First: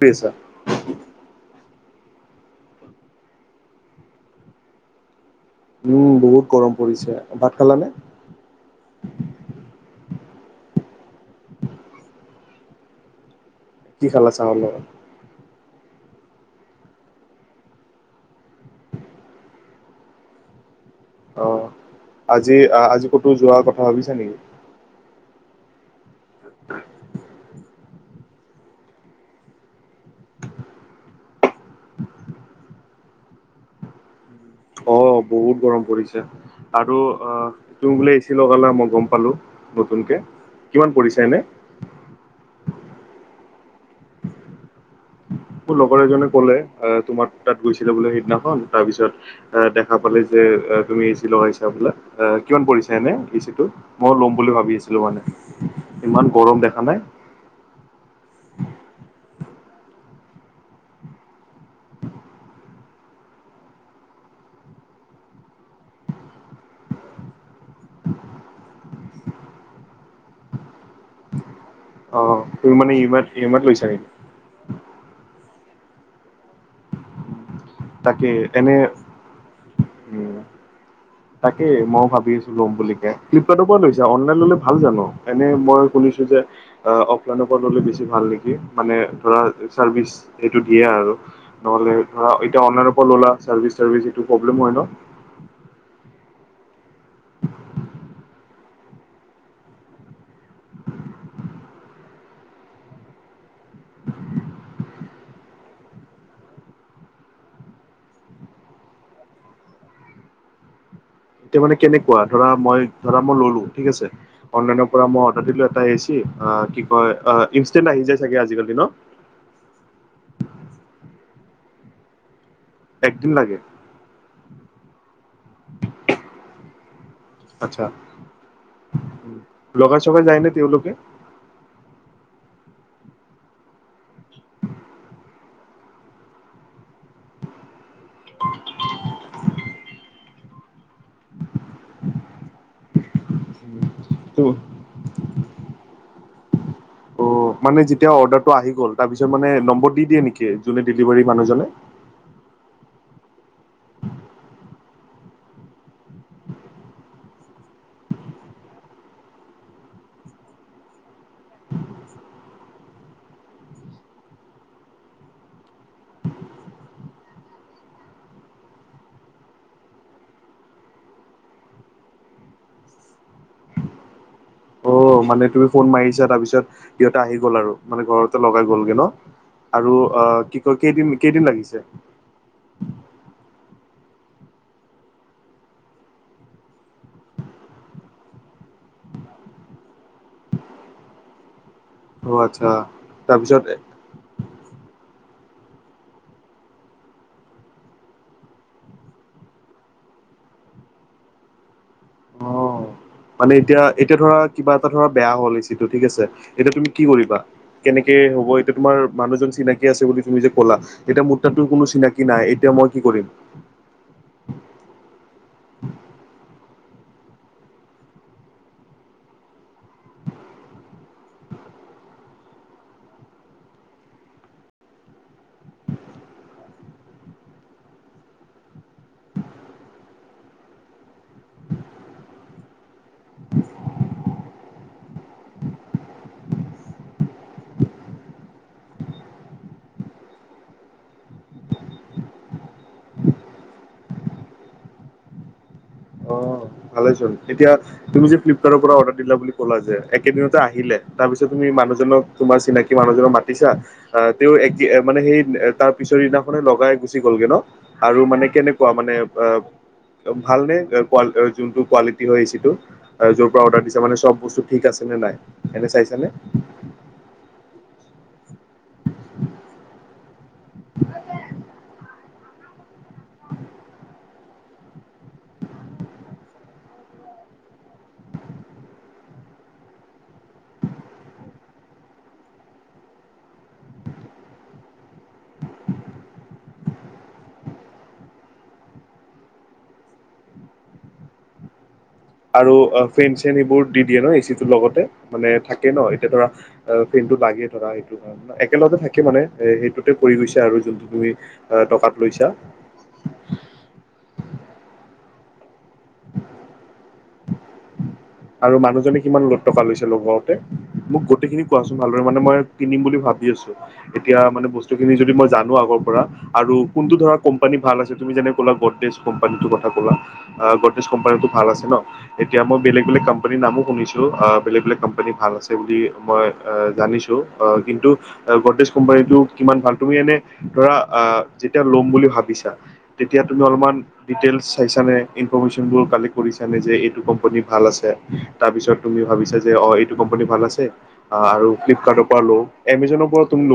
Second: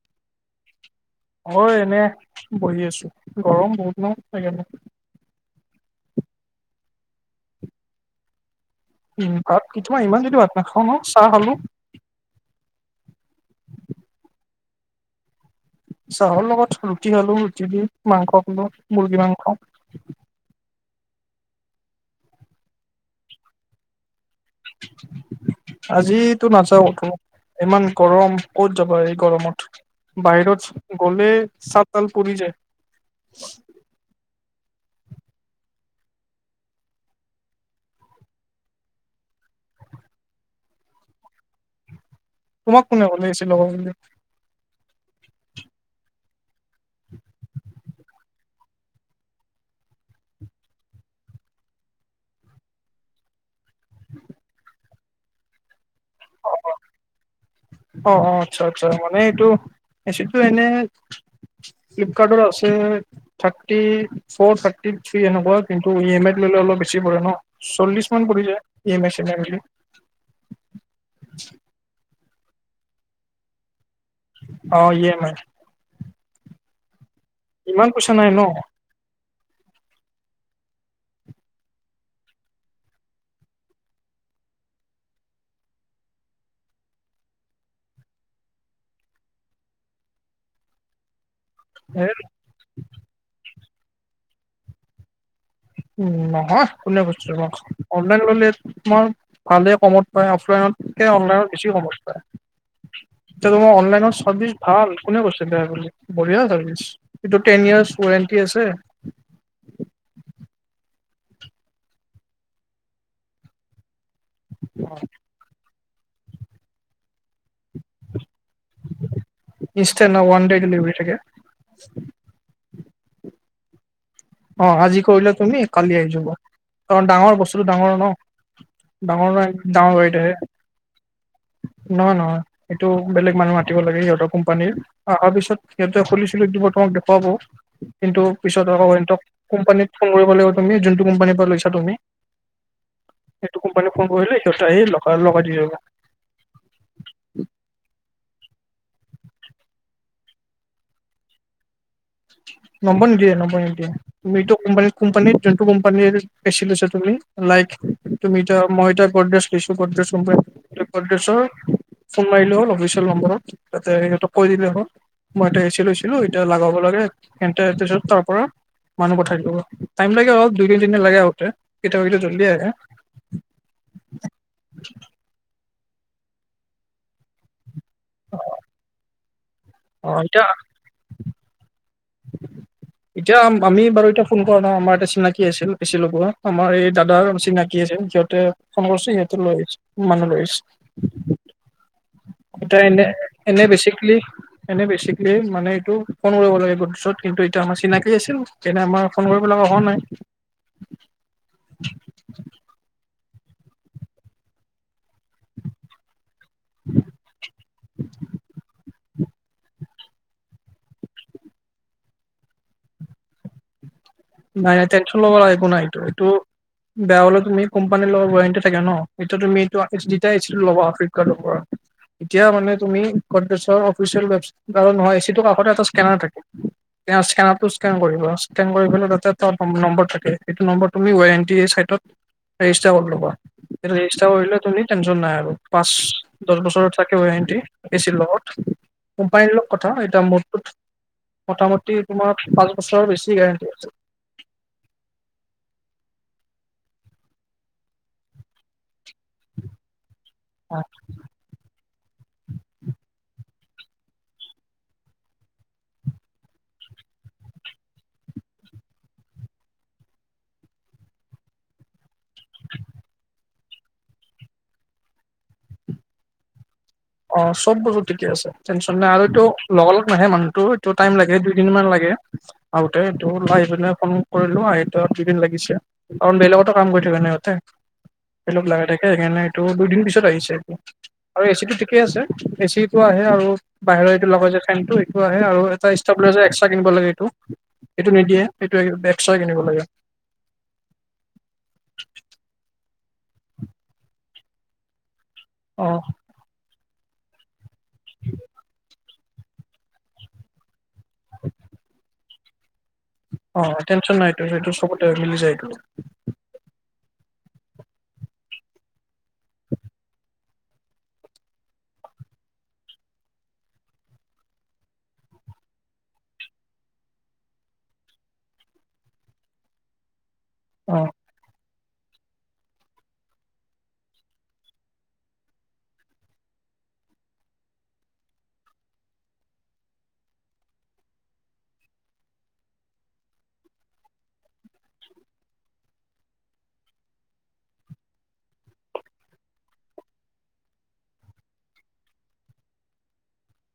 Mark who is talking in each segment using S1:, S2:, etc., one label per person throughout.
S1: পেছা
S2: হয়, এনে বহি আছো, গৰম বহুত ন, ছাগে ন
S1: উম, বহুত গৰম পৰিছে, ভাত খালানে?
S2: উম, ভাত তোমাৰ ইমান জল্দি ভাত নাখাওঁ ন, চাহ খালো।
S1: কি খালা চাহৰ লগত?
S2: চাহৰ লগত ৰুটি খালোঁ, ৰুটি দি মাংস খালোঁ মুৰ্গী মাংস।
S1: অ, আজি-আজি ক'তো যোৱাৰ কথা ভাবিছা নেকি?
S2: আজিতো নাযাওঁ ত ইমান গৰম, ক'ত যাবা এই গৰমত? বাহিৰত গ'লে ছাল-তাল পুৰি যায়।
S1: অ, বহুত গৰম পৰিছে আৰু অ, তুমি বোলে এচি লগালা, মই গম পালো। নতুনকে, কিমান পৰিছে এনে?
S2: তোমাক কোনে ক'লে এচি লগোৱা বুলি?
S1: মোৰ লগৰ এজনে ক'লে, আ তোমাৰ তাত গৈছিলে বোলে সেইদিনাখন, তাৰ পিছত এ দেখা পালে যে তুমি এচি লগাইছা বোলে, কিমান পৰিছা এনে এচি টো, মই ল'ম বুলি ভাবি আছিলো মানে। ইমান গৰম দেখা নাই।
S2: এচি টো এনে ফ্লিপকাৰ্টত আছে থাৰ্টি ফৰ, থাৰ্টি থ্ৰী এনেকুৱা কিন্তু ই এ মাইত ল'লে হ'লে অলপ বেছি পৰে ন, চল্লিশ মান পৰি যায়, ই এ মাই-চি এ মাই পৰি। [inaudible]
S1: অ, তুমি মানে ই এ মাইত-ই এই মাইত লৈছা নেকি?
S2: অ ই এম আই ইমান পইচা নাই
S1: তাকে,
S2: ন
S1: এনে উম তাকেই ময়ো ভাবি আছো ল'ম বুলি কে, ফ্লিপকাৰ্টৰ পৰা লৈছা, অনলাইন ল'লে ভাল জানো? এনেই মই শুনি গতিকে, আ অফলাইনৰ পৰা ল'লে বেছি ভাল নেকি? মানে ধৰা হয় চাৰ্ভিচ এইটো দিয়ে আৰু। নহ'লে
S2: এ
S1: ধৰা এতিয়া অনলাইন পৰা ল'লা, চাৰ্ভিচ-চাৰ্ভিচ এইটো প্ৰব্লেম হয় ন?
S2: উম, নহয় কোনে কৈছে ন? অনলাইন ল'লে তোমাৰ ভালে কমত পাই, অফলাইনতকে অনলাইনত বেছি কমত পাই। এতিয়া তোমাৰ অনলাইনৰ চাৰ্ভিচ ভাল। কোনে কৈছে বেয়া বুলি? বঢ়িয়া চাৰ্ভিচ এইটো টেন ইয়েছ উৱাৰেনটি। আছে
S1: এতিয়া মানে কেনেকুৱা ধৰা মই ধৰা মই ললো ঠিক আছে অনলাইনৰ পৰা মই অৰ্ডাৰ দিলো এ এছি অ কি কয় আহ ইনষ্টেণ্ট আহি যায় চাগে আজিকাল দিন
S2: ইনষ্টেণ্ট ওৱান ডে ডেলিভাৰী থাকে [inaudible]
S1: একদিন লাগে
S2: অ আজি কৰিলে তুমি কালি আহি যাব কাৰণ ডাঙৰ বস্তুটো
S1: আচ্ছা
S2: ডাঙৰ ন ডাঙৰ ন ডাঙৰ
S1: লগাই
S2: গাড়ীত
S1: চগাই
S2: আহে
S1: যায় নে তেওঁলোকে
S2: নহয় নহয় সেইটো বেলেগ মানুহ মাতিব লাগে সিহঁতৰ কোম্পানীৰ অহাৰ পিছত সিহঁতে খুলি ছোলি দিব তোমাক দেখুৱাব কিন্তু পিছত আকৌ কোম্পানীত ফোন কৰিব লাগিব তুমি যোনটো কোম্পানীৰ পৰা লৈছা তুমি সেইটো কোম্পানী ফোন কৰিলে সিহঁতে আহি লগ লগাই দি যাব
S1: অ'
S2: উ
S1: মানে যেতিয়া অৰ্ডাৰটো আহি গ'ল নম্বৰ দি দিয়ে নেকি ডিলিভাৰি মানুহজনে
S2: [unintelligible] নম্বৰ নিদিয়ে নম্বৰ নিদিয়ে তুমি এইটো ক কোম্পানী যোনটো কোম্পানী বেচছ তুমি লাই তুমি এ তয়া মই এ তাৰ বদেছ লিছো ব্ৰছ বদেচৰ ফোন মাৰিলে হ'ল অফিচিয়েল নম্বৰত তাতে সিহঁক কৈ দিলে হ'ল মই এটা এ চি লৈছিলোঁ, এতিয়া লাগাব লাগে। এণ্টাইয়াৰ আৰ্টিচৰ তাৰ পৰা মানুহ পঠাই দিব। টাইম লাগে বাও দুই তিনদিনে লাগে আহোতে। কেতিয়াবা, কেতিয়াবা জল্দি আহে। [inaudible]
S1: অঁ, মানে তুমি ফোন মাৰিছা, তাৰ পিছত সিহঁতে আহি গ'ল আৰু মানে ঘৰতে লগাই গ'লগে ন'। আৰু
S2: অ এতিয়া
S1: অঁ কি কয় কেইদিন, কেইদিন লাগিছে?
S2: [inaudible] এতিয়া আমি বাৰু, এতিয়া ফোন কৰা নাই। আমাৰ এটা চিনাকি আছিল এ চি লগোৱা। আমাৰ এই দাদাৰ চিনাকি যে সিহঁতে সমচি এটা লৈ আহিছে। মানুহ লৈ আহিছে।
S1: অ' আচ্ছা
S2: এইটো এনে,
S1: তাৰপিছত
S2: এনে বেচিকেলি এনে বেচিক্‌ এই মানে এইটো ফোন কৰিব লাগে গোত্‌চত কিন্তু এতিয়া আমাৰ চিনাকি আছিল। তেনে আমাৰ ফোন কৰিব লগা অহা নাই। [inaudible]
S1: অ' মানে এতিয়া, এতিয়া ধৰা কিবা এটা ধৰা বেয়া হ'ল এ চিটো ঠিক আছে তেতিয়া তুমি কি কৰিবা? কেনেকে হ'ব এতিয়া তোমাৰ মানুহজন চিনাকী আছে বুলি তুমি যে ক'লা। এতিয়া মোৰ তাতো কোনো চিনাকি নাই। এতিয়া মই কি কৰিম?
S2: নাই নাই টেনচল ল'ব লগা একো নাইটো। এইটো বেয়া হ'লেও তুমি কোম্পানীৰ লগত ৱাৰেণ্টি থাকে ন'। এতিয়া তুমি এইটো চিধাই এ চি ল'বা ফ্লিপ ৰ্কাটৰ পৰা। এতিয়া মানে, তুমি কনফেনচৰ অফিচিয়েল ৱেবচ্‌- কাৰণ নহ'য় এ চিটো কাষতে তাৰ স্কেনাৰ থাকে। তেওঁ স্কেনাৰটোত স্কেন কৰিব। স্কেন কৰিবলৈটো টত নম্বৰ থাকে। সেটো নম্বৰ তুমি ৱেৰ এন তি চাইটত ৰেজিষ্টাবা লগোৱা। সেইটো ৰেজিষ্টাৰ কৰিলে তুমি টেনশ্যন নাই আৰু পাঁচ দহ বছ থাকে ৱাৰেণ্ট। দি দিছিল লগত, কোম্পানিৰ লগত কথা। এতিয়া মো-টো মোতামুটি তোমাৰ পাঁচ বছৰৰ বেছি গেৰেণ্টি আছে।
S1: ভালে চোন, এতিয়া তুমি যে ফ্লিপকাৰ্টৰ পৰা অৰ্ডাৰ দিলা বুলি ক'লা যে এক কেইদিনতে আহিলে। তাৰপিছতে তুমি মানুহজনক, তোমাৰ চিনাকি মানুহজনক মাত দিছা, আ তেওঁ এক এ মানে সেই তাৰ পিছৰ দিনাখনে লগাই গুচি গ'লগে ন? ' আৰু মানে কেনেকুৱা? মানে অ ভালনে কুৱা---ঐ যোনটো কোৱালিটি হ'য়, এচিটো য'ৰ পৰা অৰ্ডাৰ দিছা মানে চব বস্তু ঠিক আছে নে নাই, এনে চাইছানে?
S2: [inaudible] অঁ, চব বস্তু ঠিকেই আছে। টেনশ্যন নাই আৰু এইটো। লগা লগ নাহে মানুহটো, এইটো টাইম লাগে। দুইদিনমান লাগে। হেঁ, আহোতেটো নাইনে নে কোনো? কৰিলোঁ আ এই দুদিন লাগিছে কাৰণ বেলেগটো কাম কৰি থাকে ন'সিহঁতে। লগ লাগাই থাকে। সেইকাৰণে এইটো দুইদিন পিছত আহিছে আৰু এচিটো ঠিকেই আছে। এ চি টো আহে আৰু বাহিৰত এইটো লগাইছে। ফেন টো এইটো আহে আৰু ষ্ট-ষ্টব্লেজাৰ এক্সট্ৰা কিনিব ব লাগে এইটো। এইটো নিদিয়ে, এইটো এক্সট্ৰা কিনিব লাগে। [inaudible]
S1: আৰু অঁ ফেন-চেন এইবোৰ দি দিয়ে ন'এচিটোৰ লগতে। মানে
S2: অ
S1: থাকে ন'? এতিয়া ধৰা আৰু ফিলটো লাগে ধৰা, সেইটো কাৰ একেলগে থাকে। একে মানে এ সেইটোতে পৰি গৈছে আৰু যোনটো তুমি অ টকাত লৈছা।
S2: অঁ টেন্‌চন নাইটো সেইটো চবতে মিলি যায়টো। [inaudible]
S1: আৰু মানুহজনে কিমান লাখ টকা লৈছে লগোৱাওঁতে? মোক গোটেইখিনি কোৱাচোন ভালদৰে। মানে, মই কিনিম বুলি ভাৱি আছো। এতিয়া মানে বস্তুখিনি যদি মই জানো আগৰ প প পৰা আৰু কোনটো ধৰা কোম্পানী ভাল আছে। তুমি যেনে ক'লা গডৰেজ কোম্পানীটোৰ কথা ক'লা। আ
S2: অ
S1: ইষ্ট কোম্পানীটো ভাল আছে ন'? এতিয়া মই বেলেগ বেলেগ কোম্পানীৰ নামো শুনিছো। আ--বেলেগ বেলেগ কোম্পানী ভাল আছে বুলি মই অ জান শুনিছো, অঁ কিন্তু অঁ ভল্টেজ কোম্পানীটো কিমান ভাল? তুমি এনে ধৰা আ-যেতিয়া লম বুলি ভাৱিছা, তেতিয়া তুমি অলপমান ডিটেইলছ চাইছানে? কিন [unintelligible] কালেক্ট কৰি চালে যে, এইটো কোম্পানী ভাল আছে, তাৰ পিছত তুমি ভাবিচা যে অ এইটো কোম্পানী ভাল আছে আৰু ফ্লিপকাৰ্টৰ পৰা লওক। এমেজানৰ পৰা তুমি ল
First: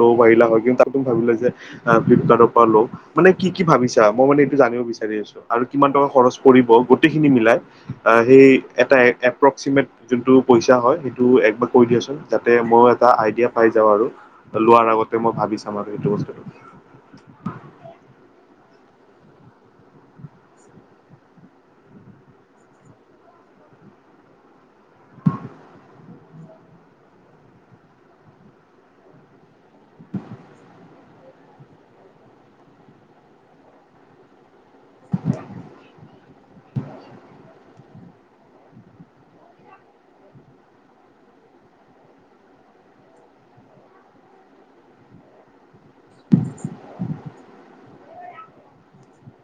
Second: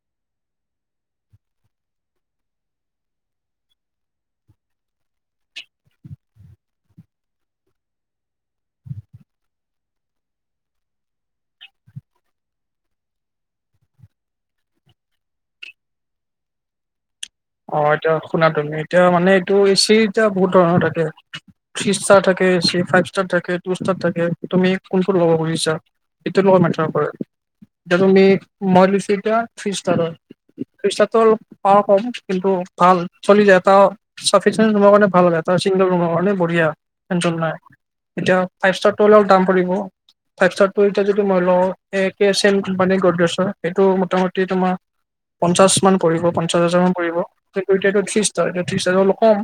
S1: ল'ব পাৰিলা হ'য়। কিন্তু তাটো ভা ভাৱিলে যে আ ফ্লিপকাৰ্টৰ পৰা লওক। মানে কি কি ভাৱিছা? মই মানে এইটো জানিব বিচাৰি আছো আৰু কিমান টকা খৰচ পৰিব গোটেই খিনি মিলাই সেই এটা এপকচিমেন্ত জোনটো হয় সেইটো একবাৰ কৈ দিয়াচোন? যাতে মই এটা আইডিয়া পাই যাওঁ আৰু। লোৱাৰ আগতে মই ভাবি চাম আৰু এইেটো বস্তুটো।
S2: অ এতিয়া শুনা তুমি এতিয়া মানে এইটো এচি এতিয়া বহুত ধৰণৰ থাকে। থ্ৰ্ৰী ষ্টাৰ থাকে ফাইভ ষ্টাৰ থাকে টু ষ্টাৰ থাকে তুমি কোনটো লগব খুজিছা? এটো লগৰ মেতাৰ কৰে এতিয়া তুমি মই লছ এতিয়া। থ্ৰীষ্টাৰৰ থ্ৰীষ্টাৰতটো অলপ প কম। কিন্তু ভাল চলি যায় এটা সাফিচিয়েন্ত ৰুমৰ কাৰণে ভাল হয় এটা চিংগল ৰুমৰ কাৰণে বঢ়িয়া। এনটম নাই, এতিয়া ফাইপইষ্টাৰ টো অলপ দাম পৰিব। ফাইপইষ্টাৰ এতিয়া যদি মই লওঁ একে ছেম কোম্পানীৰ গডছ সেইটো মোটামুটি তোমাৰ পঞ্চাশ মান পৰিব পঞ্চাশ হাজাৰ মান পৰিব এতিয়া ত্ৰিশ হাজাৰ এ ত্ৰিশ হাজাৰ অলপ কম।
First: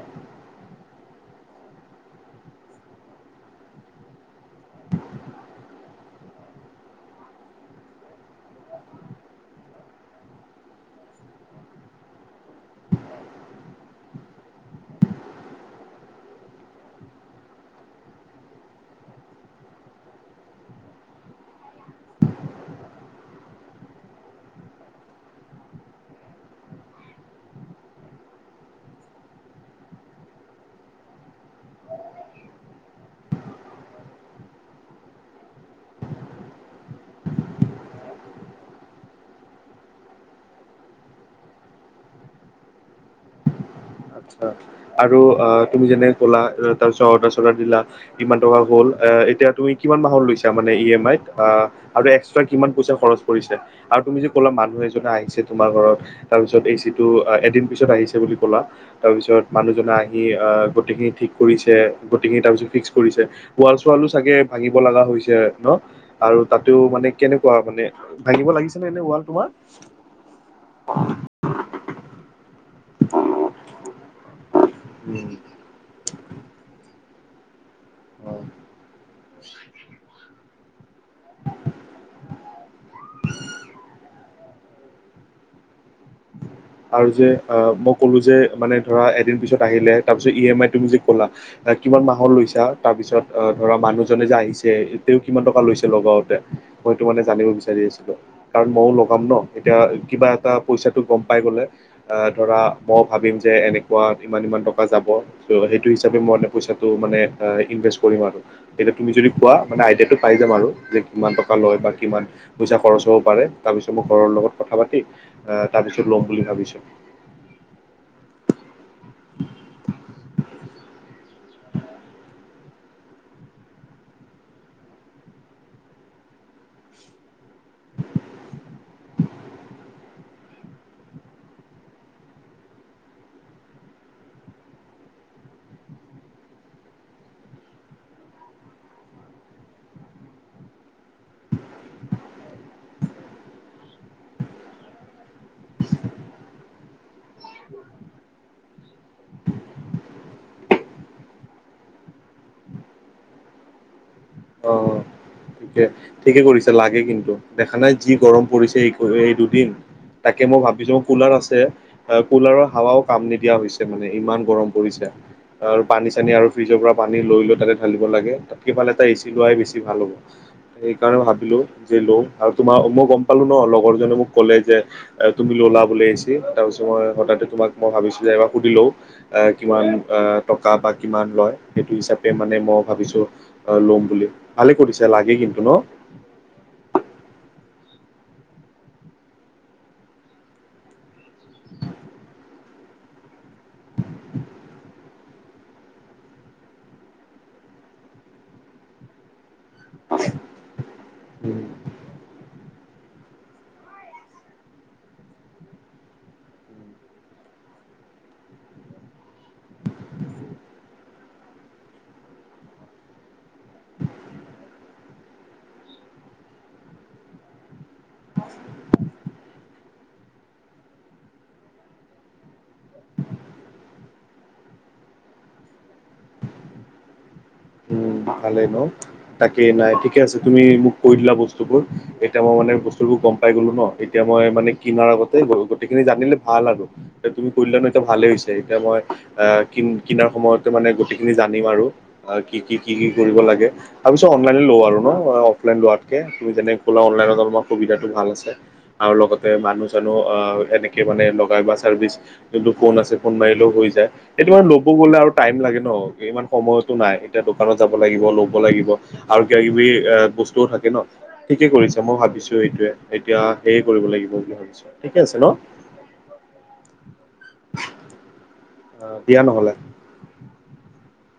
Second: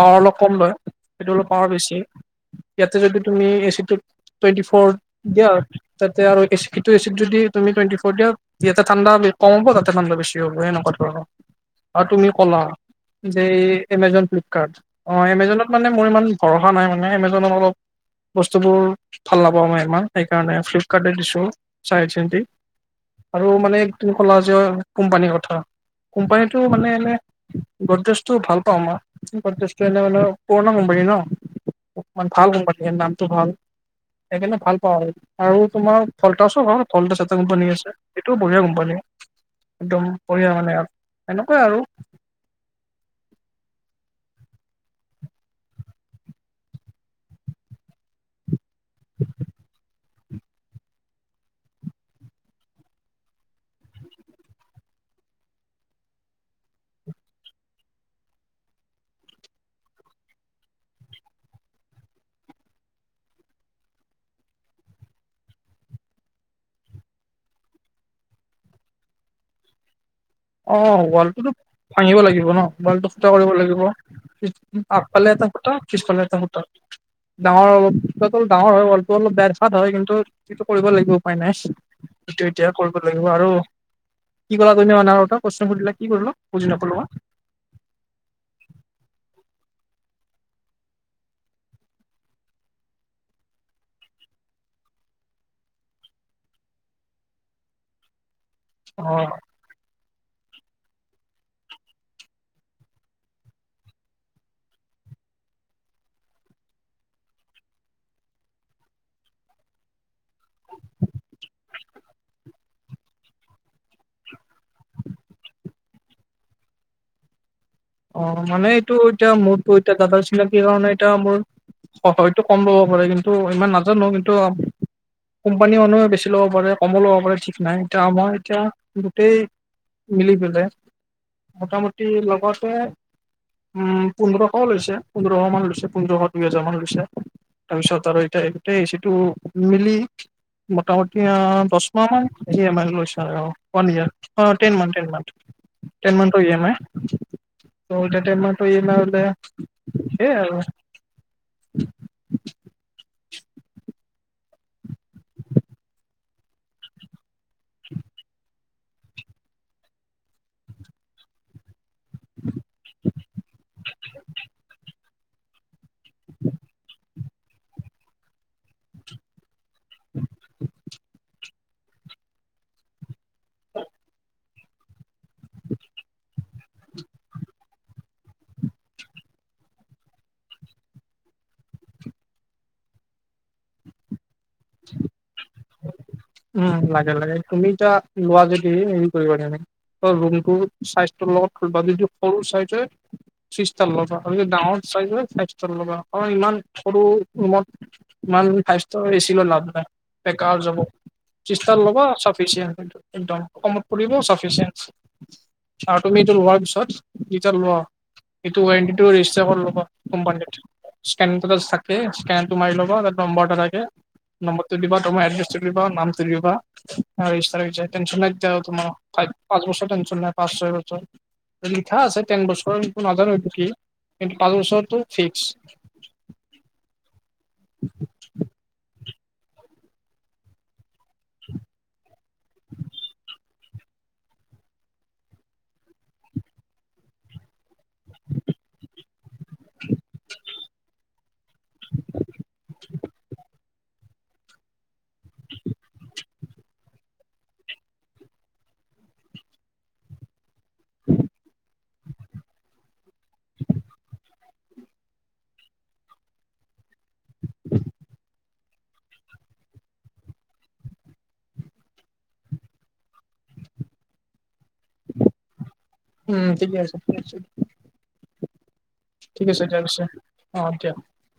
S2: পাৱাৰ অলপ কম লয় সেইটো অলপ পাৱাৰ বেছি। ইয়াতে যদি তুমি এচি টুৱেটি ফৰ দিয়া তাতে আৰু এি এচি যদি। তুমি টুৱেটি ফৰ দিয়া ইয়াতে ঠাণ্ডা কম হব তাতে ঠাণ্ডা বেছি হব সেনেকুৱা ধৰণৰ। অ তুমি কলা যে এমজন ফ্লিপকাৰ্ট অ এমজনত মানে মোৰ ইমান ভৰসা নাই মানে এমেজনত অলপ বস্তুবোৰ ভাল নাপাওঁ মই সেইকাৰণে ফ্লিপকাৰ্টে দিছোঁ চাই চেটি। আৰু মানে তুমি কলা যে কোম্পানীৰ কথা কোম্পানীৰ মানে এনে গডেজটো ভাল পাওঁ মই গডেজটো এনে মানে পুৰণা কোম্পানী ন। অকমান ভাল কোম্পানীৰ নামটো ভাল। সেইকাৰণে ভাল পাওঁ আৰু আৰু তোমাৰ ফল্টাচো হয় ফল্টাছ এটা কোম্পানী আছে সেইটোও বঢ়িয়া কোম্পানী। একদম বঢ়িয়া মানে এনেকুৱাই আৰু।
S1: আচ্ছা আৰু অ তুমি যেনেক ক'লা তাৰপিছত অৰ্ডাৰ চৰ্ডাৰ দিলা ইমান টকা বল আ এতিয়া তুমি কিমান মা কম লৈছা মানে ইয়েমাইত আ আৰু এক্সটা কিমান পইচা খৰচ কৰি আৰু তুমি যে কল মানুহ এ আহিছে তোমাৰ ঘৰত তাৰ পিছত এচিটো এদিন পিছত আহিছে বুলি ক'লা। তাৰ পিছত মানুহজনে আহি আহ গোটেইখিনি ঠিক কৰিছে গোটেইখিনি তাৰপিছত ফিক্স কৰিছে ৱাল চোৱাল চাগে ভাঙিব লগা হৈছে ন আৰু তাতো মানে কেনেকুৱা মানে ভাঙিব লাগিছে নে ন। তোমাৰ
S2: অ ৱালটোতো ভাঙিব লাগিব ন ৱালটো ফুটা কৰিব লাগিব। আগফালে এটা
S1: উম,
S2: ফুটা পাছফালে এটা ফুটা ডাঙৰ অলপ [inaudible] ডাঙৰ হয় ৱালটো অলপ বেৰ চাদ হয় কিন্তু সিটো কৰিব লাগিব। উপায় নাই। সেইটো এতিয়া কৰিব লাগিব আৰু কি ক'লা তুমি মানাৰ প্ৰশ্ন সুধিলে কি কৰিব?
S1: আৰু যে অ' মই ক'লো যে মানে ধৰা এদিন পিছত আহিলে তাৰ পিছত ই এম আই তুমি যি ক'লা কিমান মাহৰ লৈছা তাৰ পিছত অ' ধৰা মানুহ জনে যে আহিছ তেওঁ কিমান টকা লৈছে লগাওতে মইতো মানে জানিব বিচাৰি আছিলোঁ। কাৰণ মইয়ো
S2: অ
S1: লগাম ন এতিয়া কিবা এটা পইচাটো গম। পাই গ'লে আ ধৰা মই ভাবিম যে এনেকুৱা ইমান -সিমান টকা যাব ত সেইটো হিচাপে মোক মানে পইচাটো মানে অ' এনভেছ কৰিম আৰু এতিয়া তুমি যদি কোৱা আইডিয়া পাই যাম আৰু কেই টকা লয় বা কিমান পইছা খৰচ হ'ব পাৰে। তাৰ পিছত মই ঘৰৰ লগত কথা পাতি তাৰপিছত লম বুলি ভাবিছো।
S2: অ' মানে এইটো এতিয়া মূৰটো এতিয়া দাদা চিনাকি কাৰণে এতিয়া মোৰ হয়তো কম ল'ব পাৰে কিন্তু ইমান নাজানো কিন্তু কোম্পানী মানুহে বেছি ল'ব পাৰে। কমো ল'ব পাৰে ঠিক নাই। এতিয়া আমাৰ এতিয়া গোটেই মিলি পেলাই মোটামুটি লগতে উম পোন্ধৰশও লৈছে পোন্ধৰশ মান লৈছে। পোন্ধৰশ দুই হোজাৰ মান লৈছে। তি সতৰৈটাটাই সিটো মিলি [inaudible] মোটামুটি দহ মাহ ইমেল লৈছে আৰুৱান টেন মান [inaudible] েন মান [inaudible] টেন মাহ মান ইয়েমান। উলটাইম এ নলে হেই আৰু [inaudible]
S1: অ' ঠিকে ঠিকে কৰিছো। লাগে কিন্তু দেখা নাই যি গৰম পৰিছে এই এই দুদিন তাকে মই ভাবিছো মোৰ কুলাৰ আছে। কুলাৰৰ হাৱাও কাম নিদিয়া হৈছে মানে ইমান গৰম পৰিছে। পানী চানী আৰু ফ্ৰিজৰ পৰা পানী লৈ লৈ তাতেঢালিব লাগে তাতকেফালে এটা এ চি লোৱাই বেছি ভাল হ'ব। সেইকাৰণে ভাবিলো যে ল আৰু তোমাৰ মই গম পালো ন লগৰজনে মোক ক'লে যে তুমি ললা বুলি আহিছ তাৰ পিছত মই হঠাতে তোমাক মই ভাবিছো। সুধিলেও আহ কিমান অ' টকা বা কিমান লয় সেইটো হিচাপে মানে মই ভাবিছো। অ' ল'ম বুলি ভালে কৰিছে লাগে কিন্তু ন
S2: উম লাগে লাগে তুমি য লোৱা যদি হেৰি কৰিবে ৰুমটো লগত য সৰু চাইজ হয় তাক ডাৰ চাই ইমান সৰু ত ল [inaudible] একম
S1: ন
S2: কমত পৰিবফিয়ে চাৰ তমিনটো লোৱাৰ পিছত যেতিয়া লোৱা। এইটো ৰেজিষ্টাৰল কোম্পানীত স্কে থাকে স্কেটো মাৰ ল'ব তাৰ নম্বৰটা থাকে। নম্বৰটো দিব তমাৰ এড্ৰেছটো দিবা নাম াহ তাৰিখ টেনন লাই তোমাৰ পাঁচ বছৰ টন্যন নাই পাঁচ ছয় বছৰ লিখা আছে ন বছৰৰ নাজানো এইটো কি কিন্তু পাঁচ বছৰটো ফিক্স [inaudible]
S1: ভালে নো তাকে নাই ঠিকে আছে। তুমি মোক কৈ দিলা বস্তুবোৰ এতিয়া মই মানে বস্তুবোৰ গম পাই গলো ন এতিয়া মই মানে কিনাৰ আগতে গোটেই খিনি জানিলে ভাল আৰু এ তুমি কলানো এতিয়া ভালে হৈছে। এতিয়া মই আহ কিন কিনাৰ সময়তে মানে গোটেইখিনি জানিম আৰু কি কি কি কি কৰিব লাগে। তাৰপিছত অনলাইনে লওঁ আৰু ন অফলাইন লোৱাতকে ত যেনে ক'লা অনলাইনতলাৰ সুবিধাটো ভাল আছে। আৰু লগতে মানুহ চানুহ আহ এনেকে মানে লগাই বা চাৰ্ভিচ যোনটো ফোন আছে। ফোন মাৰিলেও সটো ল'ব গলে আৰু ই লাগে ন ইমান সময়তো নাই এতিয়া দোকানত যাব লাগিব। ল আৰু কিবা কিবি এ বস্তুও থাকে ন ঠিকে কৰিছে মই ভাবিছো এইটোয়ে এতিয়া। হেৰি কৰিব লাগিব বুলি ভাবিছো ঠিকে আছে ন?
S2: উম ঠিকে আছে
S1: দিয়া
S2: ঠিক আছে
S1: নহ'লে
S2: এতিয়াৰ পিছে অ দিয়া